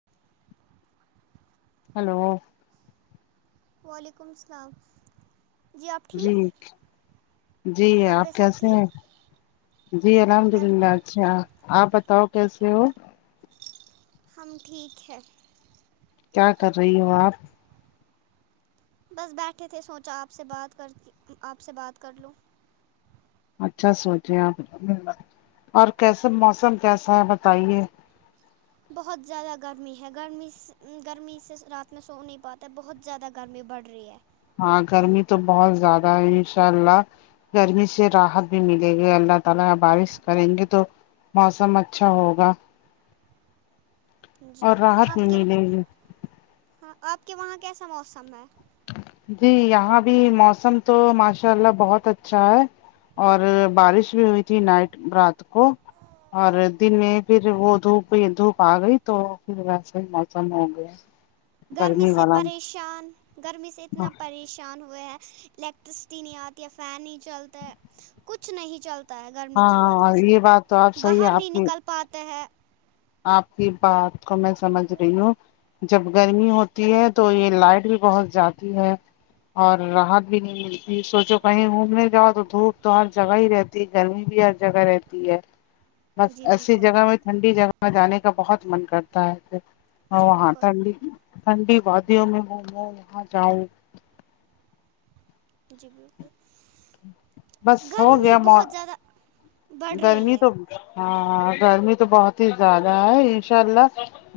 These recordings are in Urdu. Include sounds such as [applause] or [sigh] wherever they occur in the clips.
[inaudible] ہلو وعلیکم السلام آپ جی ٹھیک جی گھر آپ پہ سب کیسے ہیں ٹھیک جی الحمد گھر للہ اچھا آپ بتاؤ کیسے ہو ہم ٹھیک ہے کیا کر رہی ہو آپ بس بیٹھے تھے سوچا آپ سے بات کرتی آپ سے بات کرلوں اچھا سوچے آپ اور کیسے موسم کیسا ہے بتائیے بہت زیادہ گرمی ہے گرمی سے گرمی سے رات میں سو نہیں پاتا بہت زیادہ گرمی بڑھ رہی ہے ہاں گرمی تو بہت زیادہ ہے انشاء اللہ گرمی سے راحت بھی ملے گی اللہ تعالی بارش کریں گے تو موسم اچھا ہوگا جی اور راحت بھی آپ کے و ملے گی ہاں آپ کے وہاں کیسا موسم ہے جی یہاں بھی موسم تو ماشاء اللہ بہت اچھا ہے اور بارش بھی ہوئی تھی نائٹ رات کو اور دن میں پھر وہ دھوپ دھوپ آ گئی تو پھر ویسے ہی موسم ہو گیا گرمی سے پریشان گرمی سے ہاں اتنا پریشان ہو ئے ہیں الیکٹرسٹی نہیں آتی ہے فین نہیں چلتا ہے کچھ نہیں چلتا تا ہے گرمی کی ہاں وجہ اور سے یہ بات تو آپ صحیح ہے باہر آپ نہیں کی نکل پاتے ہیں آپ کی بات کو میں سمجھ رہی ہوں جب گرمی ہوتی ہے تو یہ لائٹ بھی بہت جاتی ہے اور راحت بھی نہیں ملتی سوچو کہیں گھومنے جاؤ تو دھوپ تو ہر جگہ ہی رہتی گرمی بھی ہر جگہ رہتی ہے بس جی ایسی بالکل جگہ میں ٹھنڈی جگہ میں جانے کا بہت من کرتا ہے پھر ہ جی وہاں بالکل ٹھنڈی ٹھنڈی وادیوں میں ہ وہاں جاؤں جی بالکل بس ہو گرمی گیا مو بہت زیادہ بڑھ رہی ہے ہاں ہاں گرمی تو بہت ہی زیادہ ہے انشاء اللہ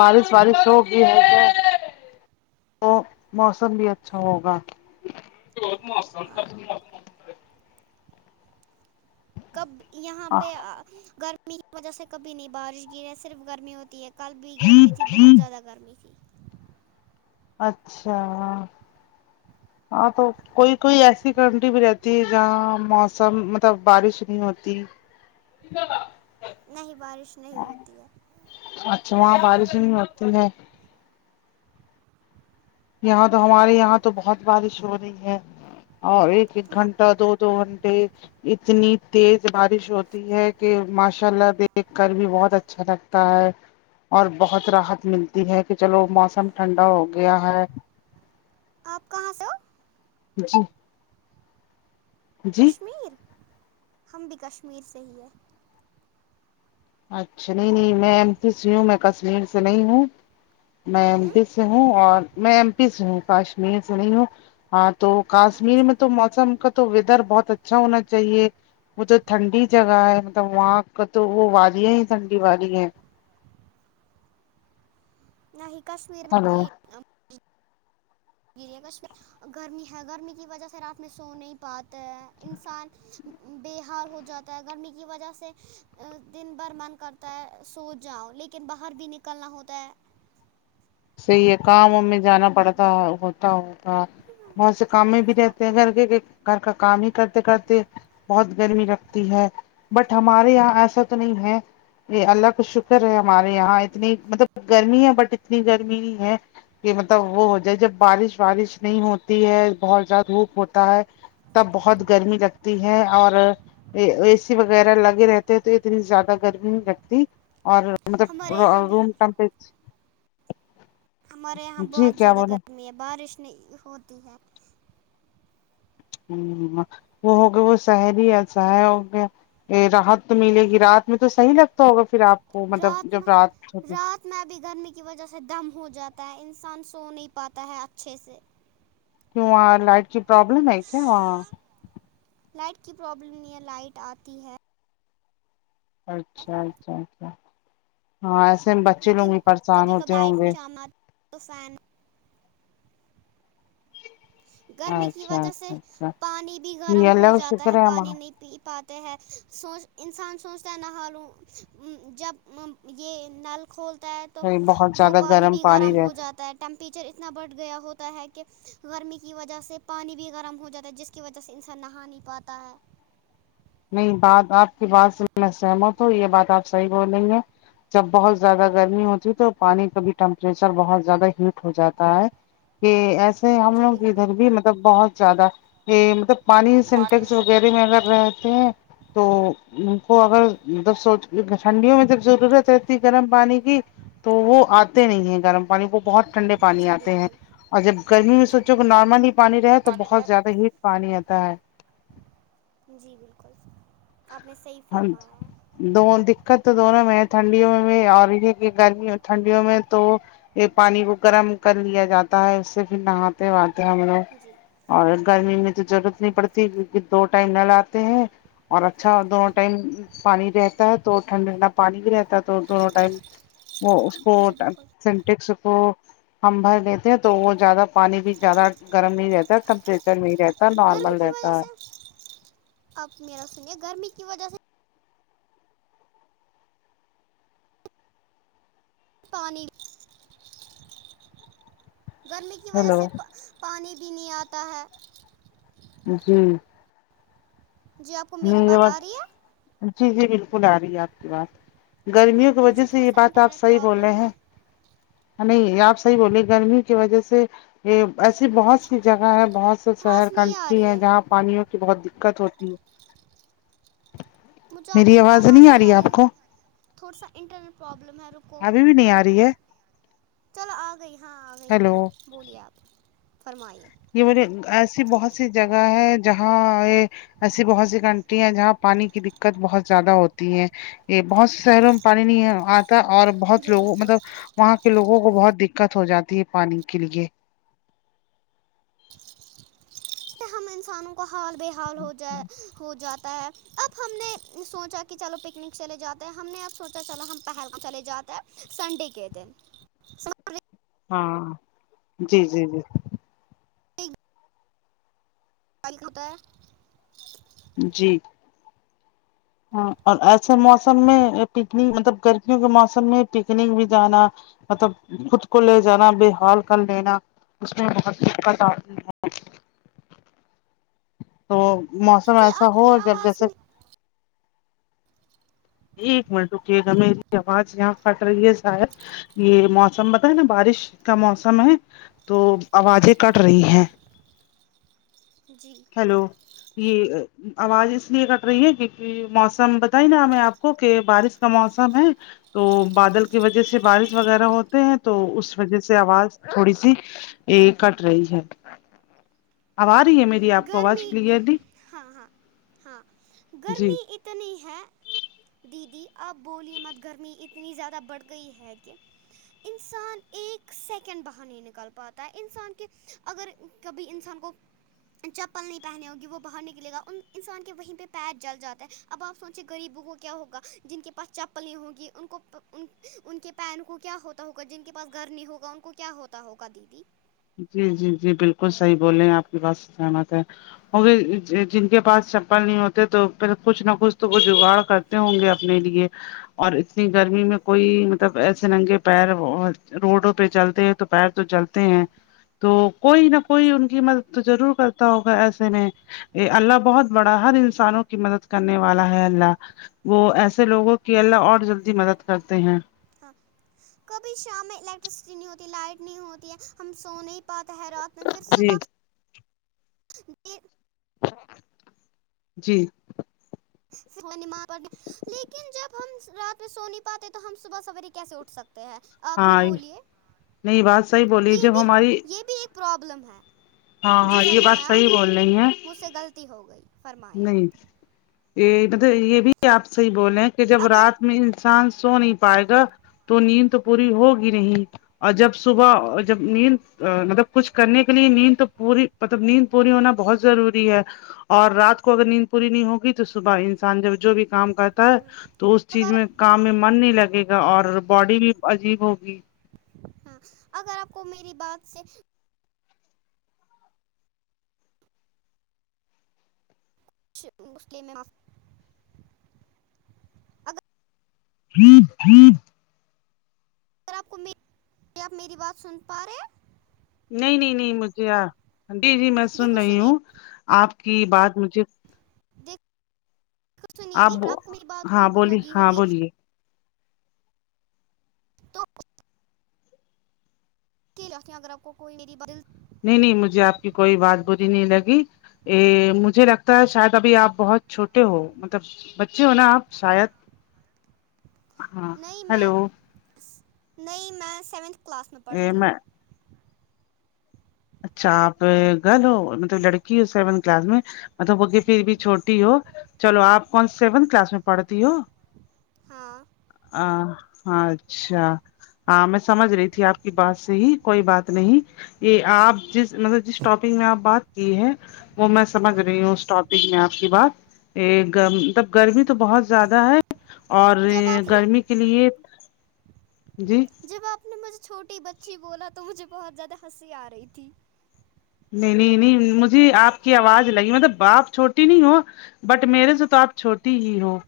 بارش وارش ہوگی [inaudible] تو موسم بھی اچھا ہوگا ہاں کب یہاں پہ گرمی کی وجہ سے کبھی نہیں بارش گرا ہے صرف گرمی ہوتی ہے کل بھی گرمی تھی بہت زیادہ گرمی تھی اچھا ہ ہاں تو کوئی کوئی ایسی کنٹری بھی رہتی ہے جہاں موسم مطلب بارش نہیں ہوتی جا نہیں بارش نہیں ہوتی ہے اچھا وہاں بارش نہیں لگتی ہے یہاں تو ہمارے یہاں تو بہت بارش ہو رہی ہے اور ایک ایک ہم گھنٹہ دو دو گنٹے اتنی تیز بارش ہوتی ہے کہ ماشاء اللہ دیکھ کر بھی بہت اچ اچھا لگتا ہے اور بہت راحت ملتی ہے کہ چلو موسم ٹھنڈا ہو گیا ہے آپ کہاں سے ہو جی جی کشمیر ہم بھی کشمیر سے ہی ہیں اچھا نہیں نہیں میں ایم سی سی ہوں میں کشمیر سے نہیں ہوں میں ایم ہوں پی سے ہوں اور میں ایم پی سے ہوں کاشمیر سے نہیں ہوں ہاں تو کاشمیر اچھا میں تو موسم کا تو ویدر بہت اچھا ہونا چاہیے وہ تو ٹھنڈی جگہ ہے مطلب وہاں کا تو وہ وادیاں ہی ٹھنڈی والی ہیں نہیں کشمیر میں ہ گ کش گرمی ہے گرمی کی وجہ سے رات میں سو نہیں پاتے ہے انسان بے حال ہو جاتا ہے گرمی کی وجہ سے دن بھر من کرتا ہے سو جاؤں لیکن لیکن باہر بھی نکلنا ہوتا ہے صحیح ہے کام وم میں جانا پڑتا ہوتا ہوتا بہت سے کام میں بھی رہتا کر کے کہ گھر کا کام ہی کرتے کرتے بہت گرمی لگتی ہے بٹ ہمارے یہاں ایسا تو نہیں ہے یہ اللہ کا شکر ہے ہمارے یہاں اتنی مطلب گرمی ہے بٹ اتنی گرمی ہی ہے کہ مطلب وہ ہو جائے جب بارش وارش نہیں ہوتی ہے بہت زیادہ دھوپ ہوتا ہے تب بہت گرمی لگتی ہے اور اے سی وغیرہ لگے رہتے ہیں تو اتنی زیادہ گرمی نہیں لگتی اور مطلب ہمارے یہاں بھی روم تمپر ہمارے یہاں جی بہت کیا زیادہ بولے گرمی ہے بارش نہیں ہوتی ہے ہ وہ ہوگیا وہ سہری س ہو گیا راحت تو ملے گی رات میں تو صحیح لگتا ہوگا پھر آپ کو مطلب جب رات اتنا بھی گرمی کی وجہ سے دم ہو جاتا ہے انسان سو نہیں پاتا ہے اچھے سے کا لائٹ کی پروبلم ہے کیا لائٹ کی پروابلم نہیں ہے لائٹ آتی ہے اچھا اچھا اچھا ہاں ایسے میں بچے لوگ لیکن گے پریشان کبھی کبھی ہوتے ہوں لائٹ نہیں گے شام آتی تو فین گرمی کی اچھا وجہ سے اچھا اچھا پانی بھی یہ گرم ہو اللہ کا جاتا شکر ہے پانی ہمارا نہیں پی پاتا ت ہے سوچ انسان سوچتا ہے نہ ہالوں جب یہ نل کھولتا ہے تو بہت وہ زیادہ پانی بھی گرم ہو رہتا جاتا ہے ٹیمپریچر اتنا بڑھ گیا ہوتا ہے کہ گرمی کی وجہ سے پانی بھی گرم ہو جاتا ہے جس کی وجہ سے انسان نہا نہیں پاتا ہے نہیں بات آپ کی بات سے میں سہمت ہوں یہ بات آپ صحیح بول رہی ہیں جب بہت زیادہ گرمی ہوتی ہے تو پانی کا بھی ٹیمپریچر بہت زیادہ ہیٹ ہو جاتا ہے کہ ایس ہم جی لوگ بالکل ادھر بھی مطلب بہت زیادہ یہ مطلب پانی سنٹیکس وغیرہ میں اگر رہ ھمم تو ان کو اگر سو ٹھنڈیوں میں جب ضرورت رہتی گرم پانی کی تو وہ آتے نہیں ہے گرم پانی وہ بہت ٹھنڈے پانی جی آتے ہیں بالکل اور جب گرمی میں جی سوچو کہ بالکل نارمل ہی پانی رہے تو پانی رہ بہت زیادہ ہیٹ پانی آتا ہے جی بالکل آپ نے صحیح فرمایا ہے دون دککت تو دونوں میں ہے ٹھنڈیوں میں اور یہ ہے کہ گرمی ٹھنڈیوں میں تو یہ پانی کو گرم کر لیا جاتا ہے اس سے پھر نہاتے وہا تے ہم لوگ جی اور گرمی میں تو ضرورت نہیں پڑتی کیونکہ دو ٹائم نہ لاتے ہیں اور اچھا دونوں ٹائم پانی رہتا ہے تو ٹھنڈا ٹھنڈا پانی بھی رہتا ہے تو دونوں ٹائم وہ اس کو جی بالکل سنٹیکس کو ہم بھر لیتے ہیں تو وہ زیادہ پانی بھی زیادہ گرم نہیں رہتا ہے ٹیمپریچر میں رہتا گرمی نارمل کی وجہ رہتا ہے سے آپ میرا سنیے گرمی کی وجہ سے پانی گرمی کی وجہ ہیلو سے پ پانی بھی نہیں آتا ہے جی جی آپ کو میری نہیں یہ بات آ رہی ہے جی جی بالکل آ رہی ہے آپ کی بات گرمیوں کی مجھ- وجہ مجھے سے تھوڑا یہ سا بات آپ انٹرنیٹ صحیح بول رہے پرابلم ہے ہیں نہیں آپ صحیح بولے گرمی کی وجہ سے یہ ایسی بہت سی جگہ ہے بہت سے شہر آواز نہیں آ کنٹری رہی ہیں ہے جہاں پانیوں کی بہت دککت ہوتی ہے مجھے آپ کی آواز نہیں آ رہی ہے تھوڑا سا انٹرنٹ پرابلم ہے رکو ابھی بھی نہیں آ رہی ہے چلو آ گئی ہاں آ گئی ہیلو بولو بولیے آپ فرمائیے یہ بڑے ایسی بہت سی جگہ ہے جہاں یہ ایسی بہت سی کنٹری ہیں جہاں پانی کی دککت بہت زیادہ ہوتی ہے یہ بہت سے شہروں میں پانی نہیں ہے آج اور بہت جی لوگوں بالکل مطلب وہاں کے لوگوں کو بہت دککت ہو جاتی ہے پانی کے لیے ہم انسانوں کا حال بے حال ہو جائے ہو جاتا ہے اب ہم نے سوںچا کہ چلو پکنک چلے جاتے ہے ہم نے اب سوںچا چلو ہم پہل چلے جاتے ہیں اب سنڈے کے دن ہاں جی جی جی [unintelligible] جی ہاں اور ایسے موسم میں پکنک مطلب گرمیوں کے موسم میں پکنک بھی جانا مطلب خود کو لے جانا بے حال کر لینا اس میں بہت دککت آتی ہے تو موسم جی ایسا آپ ہو کی جب آواز جیسے ایک منٹ رکیے گا میری آواز یہاں پھٹ رہی ہے شا ہد یہ موسم بتا ہے نا بارش کا موسم ہے تو آوازیں کٹ رہی ہیں جی و یہ آواز اس لیے کٹ رہی ہے کیونکہ موسم بتائی نا ہمیں آپ کہ بارش کا موسم ہے تو بادل کی وجہ سے بارش وغیرہ ہوتے ہیں تو اس وجہ سے آواز تھوڑی سی یہ کٹ رہی ہے اب آرہی ہے میری آپ کو آواز گرمی کلیئرلی ہاں ہاں ہاں جی گرمی اتنی ہے دیدی اب بولیے مت گرمی اتنی زیادہ بڑھ گئی ہے کہ انسان ایک سیکنڈ باہر نہیں نکل پاتا ہے انسان کے اگر کبھی انسان کو چپل نہیں پہنے ہوگی وہ باہر نکلے گا انسان کے وہیں پہ پیر جل جاتا ہے اب آپ سوںچیں غریبوں کو کیا ہوگا جن کے پاس چپل نہیں گی ان کے پیر کو کیا ہوتا ہوگا جن کے پس گھر نہیں ہوگا ان کو کیا ہوتا ہوگا دیدی جی جی جی بالکل صحیح بولے ہیں آپ کی بات سہمت ہے ہوگے جن کے پاس چپل نہیں ہوتے تو پھر کچھ نہ کچھ تو وہ جگاڑ کر تے ہوںگے اپنے لیے اور اتنی گرمی میں کوئی مطلب ایسے ننگے پیر روڈوں پہ چلتے ہیں تو پیر تو چلتے ہیں تو کوئی نہ کوئی جی ان کی مدد تو ضرور کرتا ہوگا ایسے میں ا اللہ بہت بڑا ہر انسانوں کی مدد کرنے والا ہے اللہ وہ ہوں ایسے لوگوں کی اللہ اور جلدی مدد کرتے ہیں ہاں کبھی شام میں الیکٹرسٹی نہیں ہوتی لائٹ نہیں ہوتی ہے ہم سو نہیں پاتے ہے رات میں پھر جی صبح [unintelligible] جی س لیکن جب ہم رات میں سو نہیں پاتے تو ہم صبح سویرے کیسے اٹھ سکتے ہیں آپ ہی ہاں بولیے نہیں بات صحیح بولی یہ جب بھی ہماری یہ بھی ایک پرابلم ہے ہاں جی ہاں یہ بات فرمایا صحیح بول رہی ہیں آپ مجھ سے غلطی ہو گئی فرمایا نہیں آپ یہ پتاہی یہ بھی آپ صحیح بولے ہیں کہ جب اگر رات میں انسان سو نہیں پائے گا تو نیند تو پوری ہوگی نہیں اور جب صبح جب نیند مطلب کچھ کرنے کے لیے نیند تو پوری مطلب نیند پوری ہونا بہت ضروری ہے اور رات کو اگر نیند پوری نہیں ہوگی تو صبح انسان جب جو بھی کام کرتا ہے ہاں تو اس چیز اگر میں کام میں من نہیں لگے گا اور باڈی بھی عجیب ہوگی ہاں اگر آپ کو میری بات سے [unintelligible] [inaudible] اگر آپ کو آپ میری بات سن پا رہے ہیں نہیں نہیں نہیں مجھے جی جی میں ہیں سن دیکھو رہی سنیے ہوں آپ کی بات مجھے سنی جی آپ کو میری بات کوئی ہاں بولی لگی ہاں ہوگی بولیے تو اس کی لکھیں اگر آپ کوئی مری بات نہیں نہیں مجھے آپ کی کوئی بات بری نہیں لگی ا مجھے لگتا ہے شاید ابھی آپ بہت چھوٹے ہو مطلب بچے ہو نا آپ شاید ہاں نہیں میں ہیلو نہیں میں سیونتھ کلاس میں پڑھتی ہوں اچھا آپ گل ہو مطلب لڑکی ہو سیونتھ کلاس میں مطلب وہ کہ پھر بھی چھوٹی ہو چلو آپ کون سیونتھ کلاس میں پڑھتی ہو ہاں آ ہ اچھا ہاں میں سمجھ رہی تھی آپ کی بات سے ہی کوئی بات نہیں یہ آپ جس مطلب جس ٹاپک میں آپ بات کی ہے وہ میں ہاں سمجھ رہی ہوں اس ٹاپک میں آپ کی بات گب گرمی تو بہت زیادہ ہے اور جب آپ نے گرمی کے لئے جی جب آپ نے مجھے چھوٹی بچی بولا تو مجھے بہت زیادہ ہنسی آ رہی تھی نہیں نہیں نہیں مجھے آپ کی آواز لگی مطلب باپ چھوٹی نہیں ہو بٹ میرے سے تو آپ چھوٹی ہی ہو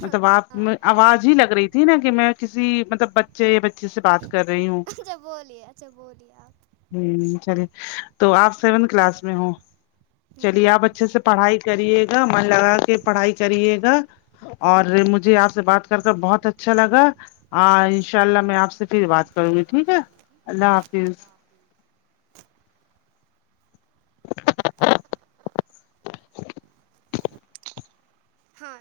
مطلب آپ ہاں میں آواز ہی لگ رہی تھی نا کہ میں کسی مطلب بچے یا بچی سے بات کر رہی ہوں اچھا بولیے اچھا بولیے آپ ہ چلیے تو آپ سیونتھ کلاس میں ہ جی چلیے آپ اچھے سے پڑھائی کرے گا من لگا کے پڑھائی کریے گا اور مجھے آپ سے بات کر کر بہت اچھا لگا ہاں انشاء اللہ میں آپ سے فیر بات کروں گی ٹھیک ہے اللہ حافظ ہاں